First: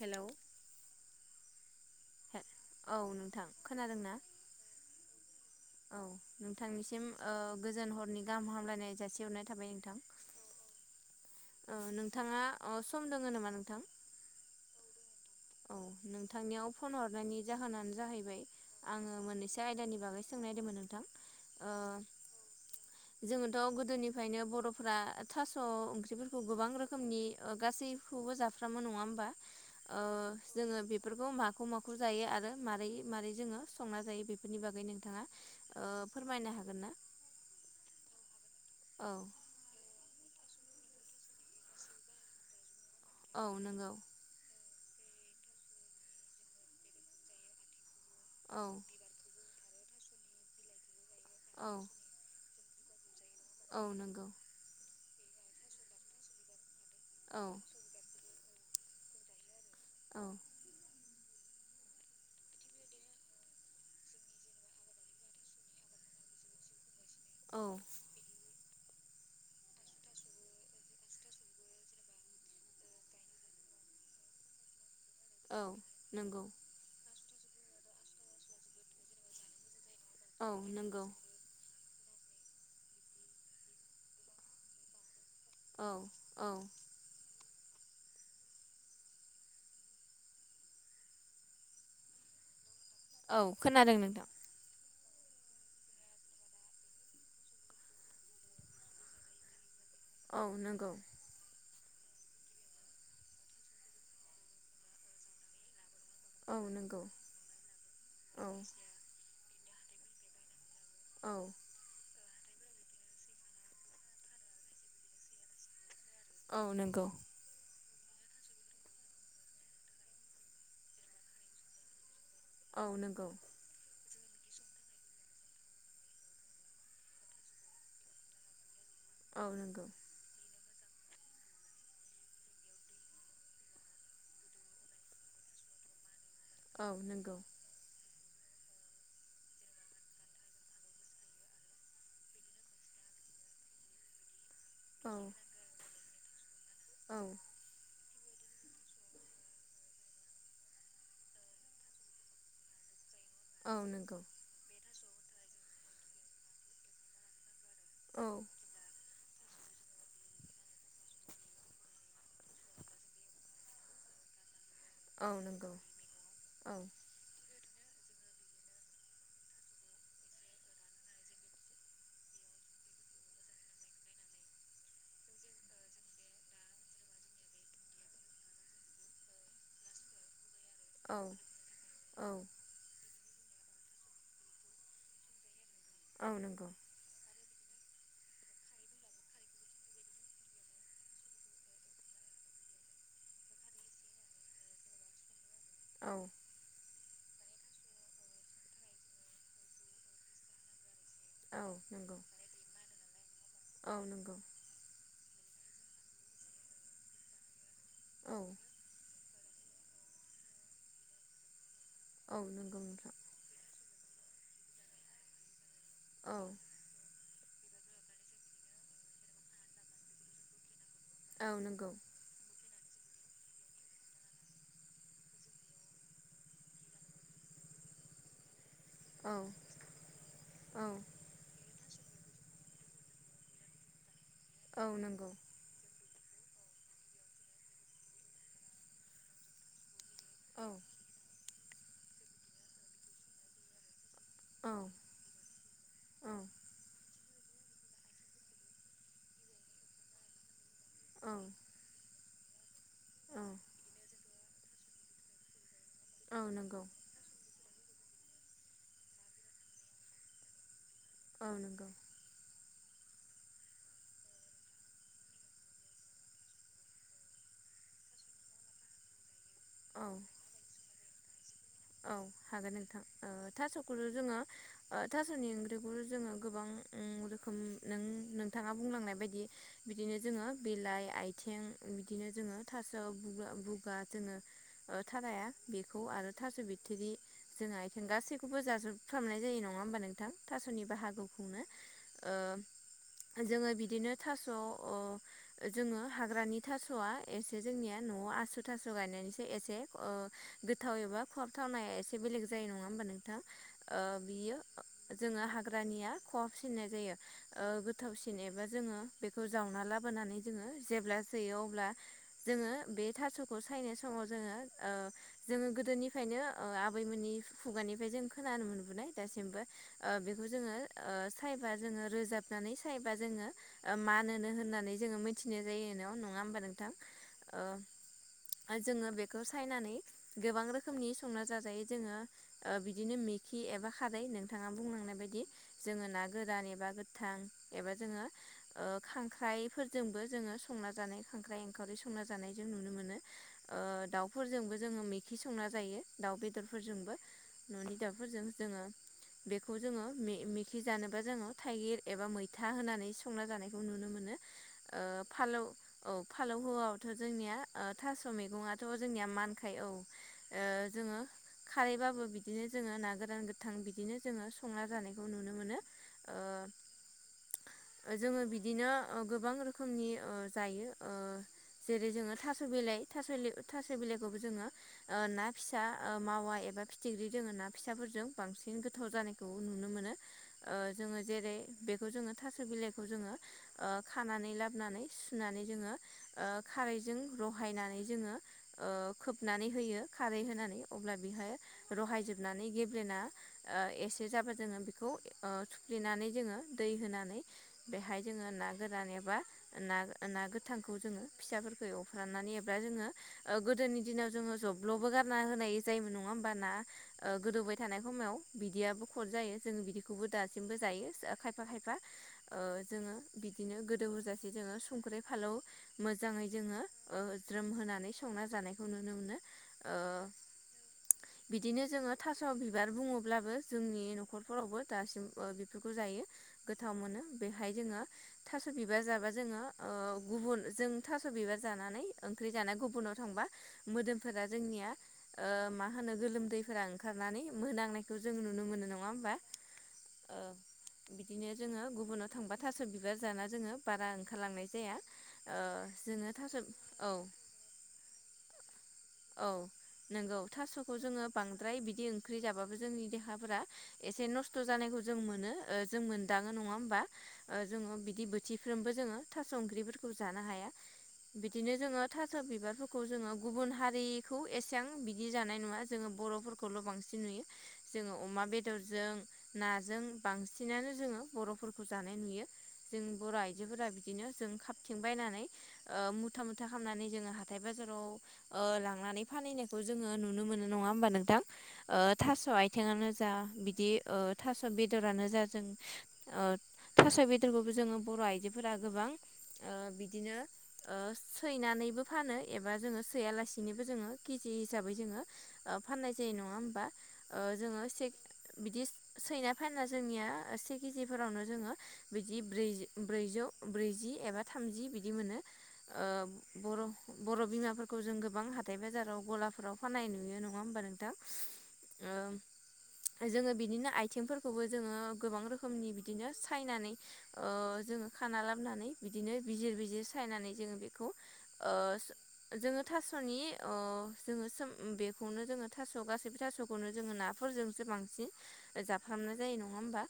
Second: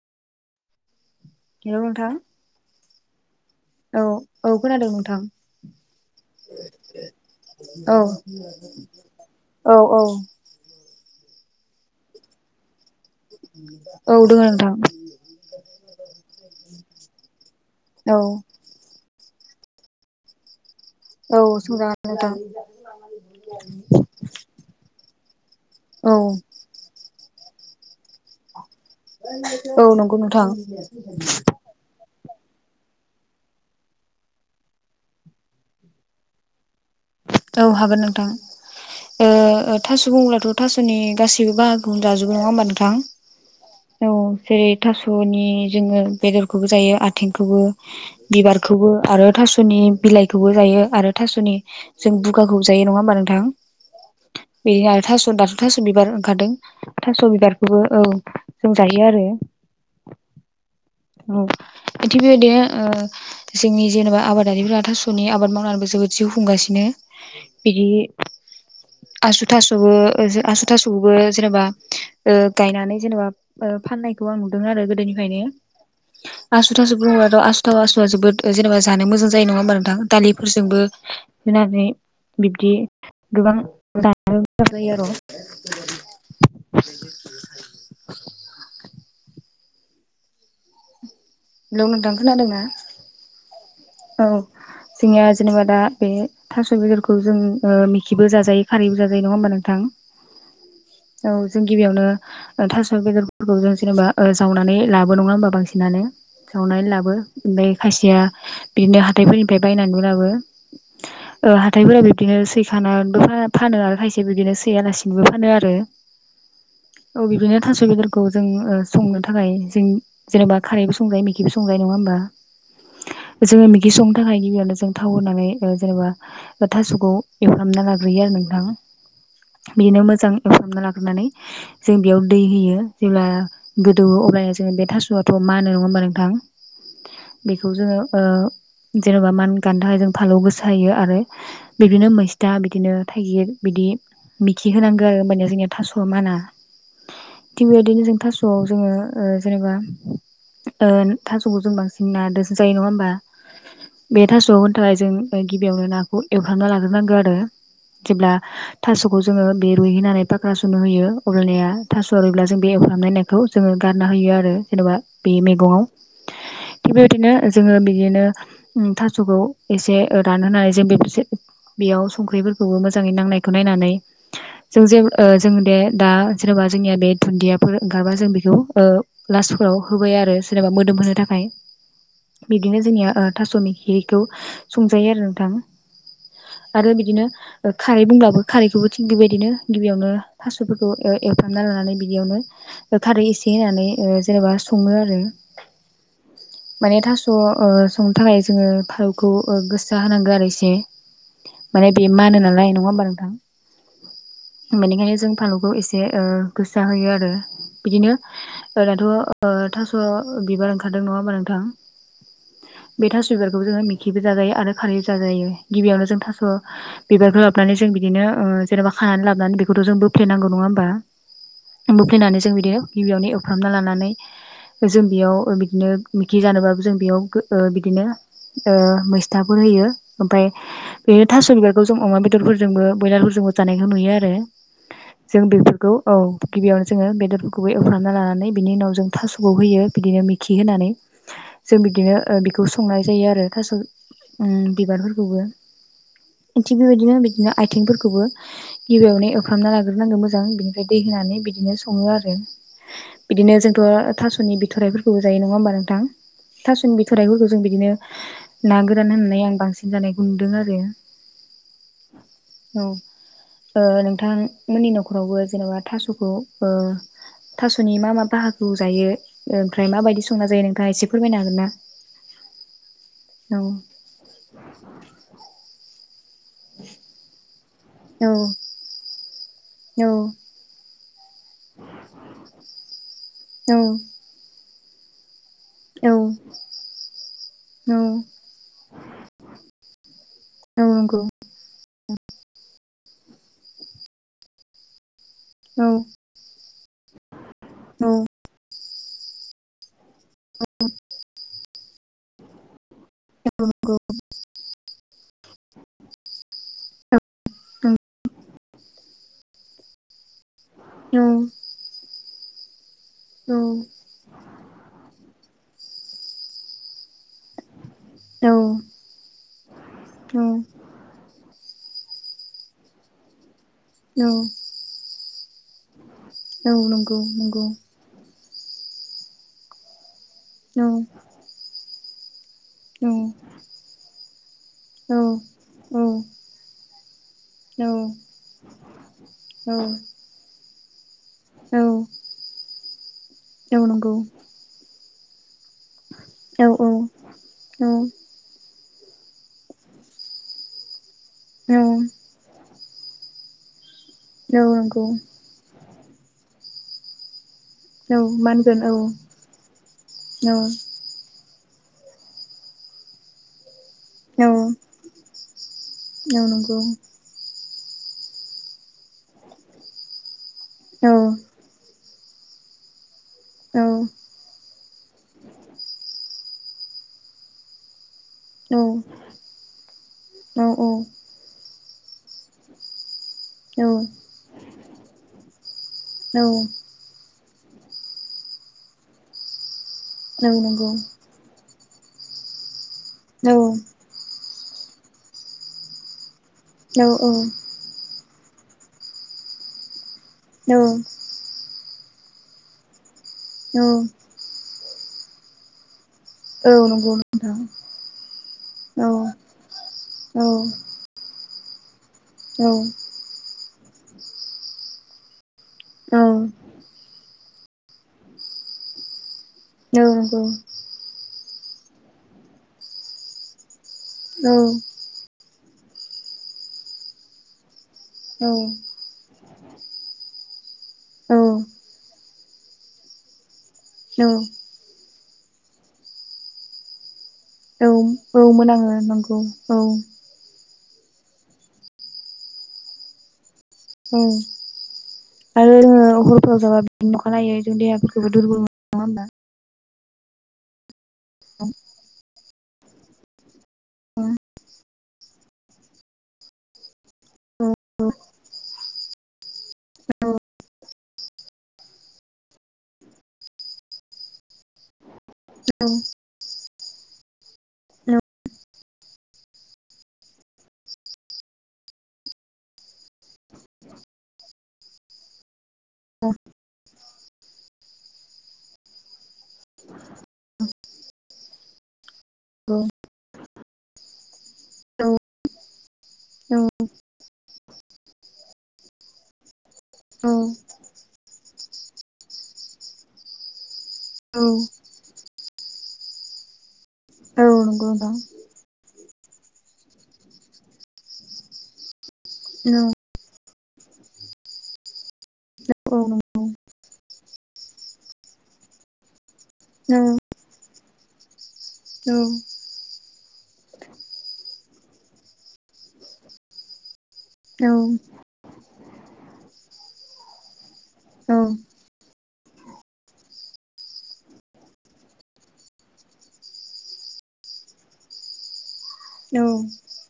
Hello. Hello नोंथां। औ नोंथां। खोनादों औ ना औ खोनादों नोंथां। औ नोंथांनिसिम ओ गोजोन औ हरनि गाहाम हामलायनाय जासिहरनाय थाबाय औ नोंथां। औ ओ नोंथाङा अ स [unintelligible] औ दोङो नोंथां। औ नोंथांनियाव फन हरनायनि जाहोनानो औ जाहैबाय आङो मोननैसो आयदानि बागै सोंनायदोमोन नो औ सोंजागोन नोंथां। जोङोथ' गोदोनिफ्रायनो बर'फोरा थास' औ ओंख्रिफोरखौ गोबां रोखोमनि ओ गासैखौबो जाफ्रामो नङा होमबा औ ओ नंगौ नोंथां जोङो बेफोरखौ माखौ माखौ जायो आरो मारै मारै जोङो संना जायो बेफोरनि बागै नोंथाङा ओ फोरमायनो हागोन ना? औ हागोन नोंथां औ ओ ओ थास' बुंब्ला थ' थास'नि गासैबो बाहागखौनो जाजोबो नङा होमबा नोंथां? औ नोंगौ। औ जेरै थास'नि जोङो बेदरखौबो जायो आथेंखौबो औ बिबारखौबो आरो थास' फोरनि बिलाइखौबो जायो आरो थास'नि औ जों बुगाखौबो जायो नङा होमबा नों औ नंगौ। थास' दाथ' थास' बिबार ओंखारदों थास' औ बिबारखौबो औ जों जायो आरो‌। औ। [unintelligible] [unintelligible] बेबायदिनो ओ जोंनि जेनेबा आबादारिफ्रा थास'नि आबाद मावनानैबो जोबोद जिउ खुंगासि -नो औ बिदि आसु थास'बो ओजो आसु थास'खौबो जेनेबा ओ गायनानै जेनेबा ओ फाननायखौ आं नुदों आरो गोदोनि खायनो औ नंगौ आसु थासु [unintelligible] आसुथाव आसुवा जोबोद जेनेबा जानो मोजां जायो नङा होमबा नोंथां औ दालिफोरजोंबो नंगौ [unintelligible] बिब्दि गोबां [unintelligible] जायो आर' औ औ। [unintelligible] हेलौ नोंथां खोनादों ना? औ खोनादों नोंथां। जोंनिया जेनेबा दा बे थास' बेदरखौ जों ओ मिखिबो जाजायो खारैबो जाजायो नङा होमबा नोंथां। औ नोंगौ औ जों गिबियावनो ओथास' बेदरफोरखौ जों जेनेबा ओ जावनानै लाबो नङा होमबा बांसिनानो औ जावनानै नंगौ लाबो ओमबाय खायसेया औ थायफोरनिफाय बायनानैबो लाबो औ ओ हाथायफोरा बे दिनो सैखानानबो फा फानो आरो खायसे बिदिनो सैयालासिनोबो फानो आरो औ नोंगौ औ [unintelligible] बेदरखौ जों ओ संनो थाखाय जों जेनेबा खारैबो संजायो मिखिबो संजायो नङा होमबा औ नोंगौ जोङो मिगि संनो थाखाय गिबियावनो जों थाव होनानै ओ जेनेबा ओ थास'खौ एवफ्रामना लाग्रोयो आरो नों औ थां नंगौ बिदिनो मोजां [unintelligible] लाग्रोनानै जों बेयाव दै होयो जेब्ला गोदौओ अब्लानिया जोङो बे थास'वथ' मा होनो नङा होनबा नोंथां औ नोंगौ बेखौ जोङो ओ जेन'बा मान गान्दा होजों फालौ गोसा होयो आरो बिदिनो मैस्था बिदिनो थाइगिर बिदि मिखि होनांगौ औ आरो होमबाना जोंना थासवा माना औ थिग बेबादिनो जों थास'आव जोङो ओ जेनेबा ओ थास'खौ जों बांसिन ना दोसो जायो नङा‌ होमबा औ नंगौ बे थास'आव होनो थाखाय जों गिबियावनो नाखौ एवफ्रामना लाग्रोनांगौ आरो औ जेब्ला थास' -खौ जोङो बे रुहैनानै फाख्रा सुनो होयो अलनाया थास'वा रुयोब्ला जों बे एवफ्रामनायखौ जो गारना होयो आरो जेनेबा औ बे नंगौ मैगंआव औ थिग बेबायदिनो जोङो बिदिनो थास'खौ एसे रानहोनानै जों बेफोरसे बेयाव संख्रिफोरखौबो मोजाङै नांनायखौ नायनानै जों जे ओ जों दे दा जेनेबा जोंनिया बे दुनदिया ओंखारबा जों बेखौ ओ लासफोराव होबाय आरो जेनेबा मोदोम औ होनो थाखाय औ बिदिनो जोंनिया अ थास' मिखिखौ संजायो आरो नोंथां नंगौ आरो बिदिनो अ खारै बुंब्लाबो खारैखौबो थिग बेबायदिनो गिबियावनो थास'फोरखौ एवफ्रामना लानानै बिदियावनो खारै एसे होनानै अ जेनेबा सङो आरो औ माने थास' अ संनो थाखाय जोङो फालौखौ अ गोसासा होनांगौ आरो एसे औ माने बे नंगौ मानो नालाय नङा होमबा नोंथां औ नंगौ बेनिखायनो जों फालुखौ एसे गोसा होयो आरो बिदिनो औ जोंनाथ' थास' बिबार ओंखारदों नङा होनबा नोंथां औ नंगौ बे नोंथां थास' बिबारखौबो जोङो मिखिबो जाजायो आरो खारैबो जाजायो गिबियावनो जों औ थास' बिबारफोरा हाबनानै जों बिदिनो अ जेन'बा खानानै लाबोनानै बेखौथ' जों बोफ्ले नांगौ नङा होमबा? औ नंगौ बोफ्लेनानै जों बिदि गिबियावनो एवफ्रामना लानानै। जों बेयाव बिदिनो मिखि जानोबा जों बेयाव बिदिनो अ औ मेस्तफोर होयो। ओफ्राय औ बिदिनो थास' बिबार बेखौ जों अमा बेदरफोरजोंबो बयलारफोरजोंबो जानायखौ नुयो आरो औ नंगौ जों बेफोरखौ औ गिबियावनो जोङो बेदरफोरखौबो एवफ्रामना लानानै बिनि उनाव जों थास'खौ होयो। बिदिनो मिखि औ होनानै। जों बिदिनो अ बिखौ संनाय जायो आरो थास' ओम बिबारफोरखौबो। औ थिग बेबायदिनो बिदिनो आथिंफोरखौबो गिबियावनो एवफ्रामना लाग्रोनांगौ मोजां बिनिफ्राय दै औ होनानै बिदिनो सङो आरो। औ बिदिनो जोंथ' थास'नि बिथ'राइफोरखौबो जायो नङा होमबा नोंथां? औ नंगौ थास'नि बिथराइफोरखौ जों बिदिनो ना गोरान होननानै आं बांसिन जानाय नुदों आरो। ओं। औ ओ नोंथां मोननि न'खरावबो जेनेबा थास'खौ ओ थास'नि मा -मा बाहागोखौ जायो? ओमफ्राय औ माबायदि संना जायो? नोंथाङा एसे फोरमायनो हागोन ना? औ हागोन नोंथां, औ थास'खौ' जोङो अ थास'नि ओंख्रिखौ जोङो गोबां ओं रोखोम नों औ -नोंथाङा बुंलांनाय बायदि औ बिदिनो जोङो बिलाइ आथिं बिदिनो जोङो थास' बु- औ बुगा जोङो थाराया बेखौ औ आरो थास' बिथिरि जोंहा औ आथिं गासैखौबो जाजोबफ्रामनाय जायो नङा होमबा नोंथां? औ थास'नि नंगौ बाहागोखौ [unintelligible] अ जोङो बिदिनो थास' अ औ जोङो हाग्रानि थास'आ एसे जोंनिया औ न'आव आसु थासु गायनायनिसे एसे अ गोथाव एबा खहाबथावनाया एसे बेलेग जायो नङा होमबा नोंथां नंगौ ओ जोङो हाग्रयानिया खहाबसिननाय जायो ओ गोथावसिन एबा जोङो बेखौ जावना लाबोनानै जोङो औ जेब्ला जायो। अब्ला जोङो बे औ थास'खौ सायनाय समाव जोङो ओ जोङो गोदोनिफ्रायनो अ आबैमोननि खुगानिफ्राय जों औ खोनानो मोनबोनाय दासिमबो ओ औ बेखौ जोङो ओ सायना रोजाबनानै सायोबा जोङो मानोनो होननानै जों मिथिनाय जायो नङा होमबा औ नोंथां? नंगौ नंगौ जोङो बेखौ सायनानै गोबां औ रोखोमनि संना जाजायो जोङो औ बिदिनो मिखि एबा खारै नोंथाङा औ बुंलांनाय बायदि जोङो ना गोरान एबा गोथां औ एबा जोङो ओ औ खांख्राइफोरजोंबो जोङो संना जानाय खांख्राइ, औ एखावरि संना जानाय जों नुनो मोनो औ नंगौ दाउफोरजोंबो जोङो संना जायो दाउ औ बेदरफोरजोंबो न'नि दाउफोरजों जोङो बेखौ जोङो मेखि जानोबा जोङो औ थाइगिर एबा मैथा होनानै [unintelligible] संना जानायखौ नुनो मोनो औ ओ नंगौ फालौ औ फालौ हौआबाथ' जोंनिया औ थास' मा मैगङाथ' जोंनिया मानखायो औ जोङो खारैबाबो बिदिनो जोङो ना गोरान गोथां बिदिनो होनगोन औ जोङो संना जानायखौ नुनो मोनो। औ ओ नंगौ। जोङो बिदिनो गोबां रोखोमनि जायो जेरै जोङो थास' बिलाइ थास' औ बिलाइखौबो जोङो ना फिसा ओ मावा एबा फिथिंख्रि दोङो ना फिसाफोरजों औ बांसिन गोथाव नंगौ जानायखौ नुनो मोनो। औ ओ जोङो जेरै बेखौ जोङो थास' बिलाइखौ जोङो खानानै लाबोनानै सुनानै जोङो खारैजों रहायनानै जोङो ओ खोबनानै होयो खारै औ होनानै नंगौ अब्ला बेहाय रहायजोबनानै गेब्लेना औ एसे जाबा जोङो बेखौ ओ थुफ्लेनानै जोङो दै औ होनानै बेहाय जोङो ना गोरान एबा ना ना गोथांखौ जोङो फिसाफोरखौ एवफ्राननानै एबा जोङो गोदोनि दिनाव जोङो जब्ल'बो गारना होनाय जायोमोन। नङा औ होमबाना नंगौ ओ नोंथां गोदौबाय थानाय हमायाव औ बिदियाबो खद जायो जोंङो बिदिखौबो औ दासिमबो जायो। खायफा खायफा ओ औ जोङो बिदिनो गोदौ होजासे जोङो संख्रि, फालौ। औ मोजाङै जोङो ओ ज्रोम होनानै संना जानायखौ नुनो मोनो। औ ओ नंगौ। बिदिनो जोङो थास' बिबार बुङोब्लाबो जोंनि औ न'खरफोरावबो दासिम ओ बेफोरखौ जायो गोथाव मोनो बेहाय जोङो औ थास' बिबार जाबा जोङो। ओ गुबुन जों थास' औ बिबार जानानै ओंख्रि जानाया गुबुनाव थांबा औ मोदोमफोरा जोंनिया ओ मा होनो गोलोमदैफोरा ओंखारनानै औ मोनांनायखौ जों औ नुनो मोनो मोनामो नङा होमबा नंगौ औ। ओ बिदिनो जोङो गुबुनाव थांबा थास 'बिबार जाना जोङो बारा औ ओंखारलांनाय जाया ओ आरो जोङो थास' हरफोराव जाबा औ बिदिनो अखानायो जों देहाफोरखौबो दुरबल नङा होमबा औ नंगौ थास'खौ जोङो बांद्राय बिदि ओंख्रि जाबाब बो जोंनि देहाफोरा औ एसे नस्थ' जानायखौ जों मोनो जों मोनदाङो नङा होमबा। ओ जोङो बिदि बोथिफ्रोमबो जोङो थास' ओंख्रिफोरखौ जानो हाया। बिदिनो जोङो थास' बिबारफोरखौ जोङो गुबुन हारिखौ एसेबां बि दि जानाय नुआ नंगौ जोङो बर'फोरखौल बांसिन नुयो नोंथां जोङो अमा बे दरजों नाजों बांसिनानो जोङो बर'फोरखौ जानाय नुयो जों बर' आइजो फोरा बिदिनो जों खाबथिं बायनानै ओ मुथा मुथा खालामनानै जोङो हाथाय बाजाराव ओ लांनानै फानहैनायखौ जोङो नुनो मोनो नङा होमबा नोंथां। ओ थास' औ आथिंआनो जा बिदि ओ थास' बेदरानो जा जों ओ थास' बेदरखौबो जोङो बर' आइजोफोरा गोबां ओ बिदिनो ओ सैनानैबो फानो एबा जोङो सैयालासिनो बो जोङो केजि हिसाबै जोङो फाननाय जायो नङा होमबा। ओ जोङो सेक बिदिस सैना फानना जोंनिया से केजिफोरावनो जोङो बिदि ब्रै-ब्रैजौ। ब्रैजि एबा थामजि बिदि मोनो ओ बर' बर' बिमा खौ जों गोबां हाथाय बाजाराव गलाफोराव फाननाय नुयो नङा होमबा नोंथां। ओम जोङो बिदिनो आइथिंफोरखौबो जोङो गोबां रोखोमनि बिदिनो सायनानै ओ जोङो खाना लाबोनानै बिदिनो बिजिर बिजिर सायनानै जोङो बेखौ ओ जोङो थास'नि ओ जोङो सोम बेखौनो जोङो थास' गासैबो थास'खौनो जोङो नाफोर जोंसो बांसिन जाफामनाय जायो नङा होमबा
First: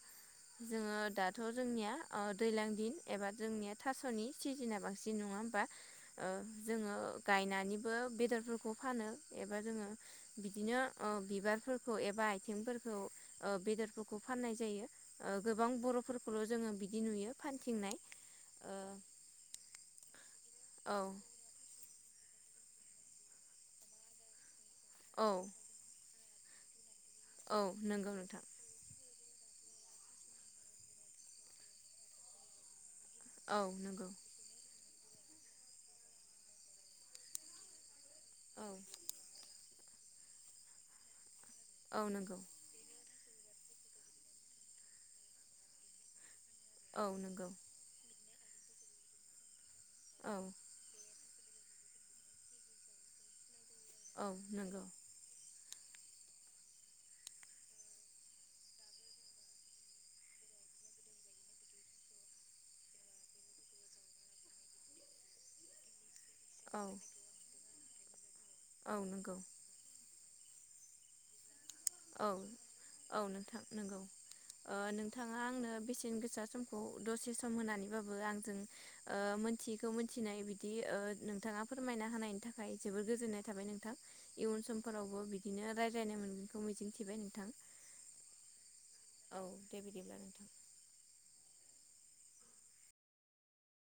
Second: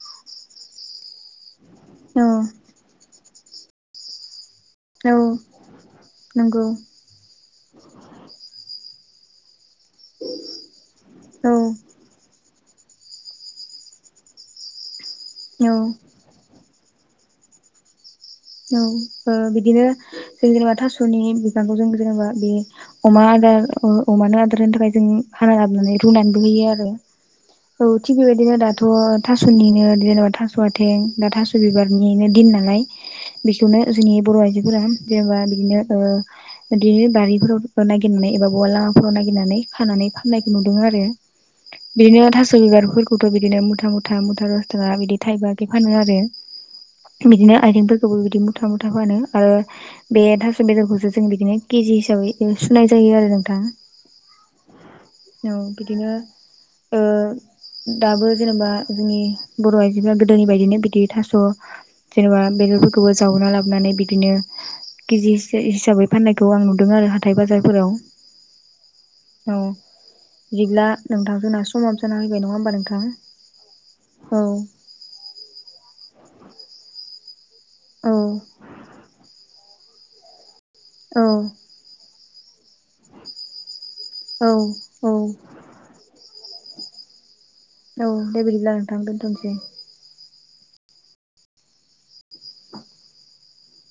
जोङो दाथ' जोंनिया ओ दैलां दिन एबा जोंनिया थास'नि सिजोना बांसिन नङा होमबा ओ नंगौ जोङो बायनानैबो बेदरफोरखौ फानो एबा जोङो बिदिनो ओ औ बिबारफोरखौ एबा आथिंफोरखौ ओ बेदरफोरखौ फाननाय जायो ओ गोबां बर'फोरखौल' जोङो बिदि नुयो फानथिंनाय औ ओ बिदिनो जों जेनेबा औ थास'नि बिफांखौ जों जेनेबा बे अमा आदार ओ अमानो आदार होनो थाखाय जों औ हाना लाबोनानै रुनानैबो होयो आरो औ नंगौ थिग नोंथां बेबायदिनो दाथ' थास'निनो देनेबा थास' आथें दा थास' बिबारनिनो दिन नालाय औ बेखौनो नंगौ जोंनि बर' आइजोफोरा जेनेबा बिदिनो ओ बिदि बारिफोराव नागिरनानै एबा औ बबा लामाफोराव नागिरनानै खाना नै फाननायखौ नुदों आरो औ बिदिनो नंगौ थास' बिबारफोरखौथ' बिदिनो मुथा मुथा मुथा दसथाका बिदि थाइबाके फानो आरो औ नंगौ बिदिनो आइथिंफोरखौबो बिदि मुथा मुथा फानो आरो बे औ थास' बेदरखौसो जों बिदिनो केजि हिसाबै सुनाय जायो आरो नोंथां औ नंगौ औ बिदिनो ओ दाबो जेनेबा जोंनि बर' आइजोफ्रा गोदोनि बायदिनो बिदि थास' जेनोबा बेदर खौबो जावना लाबोनानै बिदिनो केजिसे हिसाबै फाननायखौ आं औ नुदों आरो हाथाय बाजार फोराव औ नंगौ बिदिब्ला नोंथां खोनासं औ औ नोंथां नंगौ औ ओ नोंथाङा आंनो बेसे न गोसा समखौ दसे सम औ होनानैबाबो आंजों ओ मोनथियैखौ मोनथिनाय बि दि औ ओ नोंथाङा फोरमायना होनायनि थाखाय जोबोर गोजोननाय थाबाय नोंथां औ इयुन औ समफोरावबो बिदिनो रायलायनो मोनगोनखौ मिजिंथिबाय नोंथां औ दे बिदिब्ला नोंथां औ दोनथ'नोसै दे बिदिब्ला नोंथां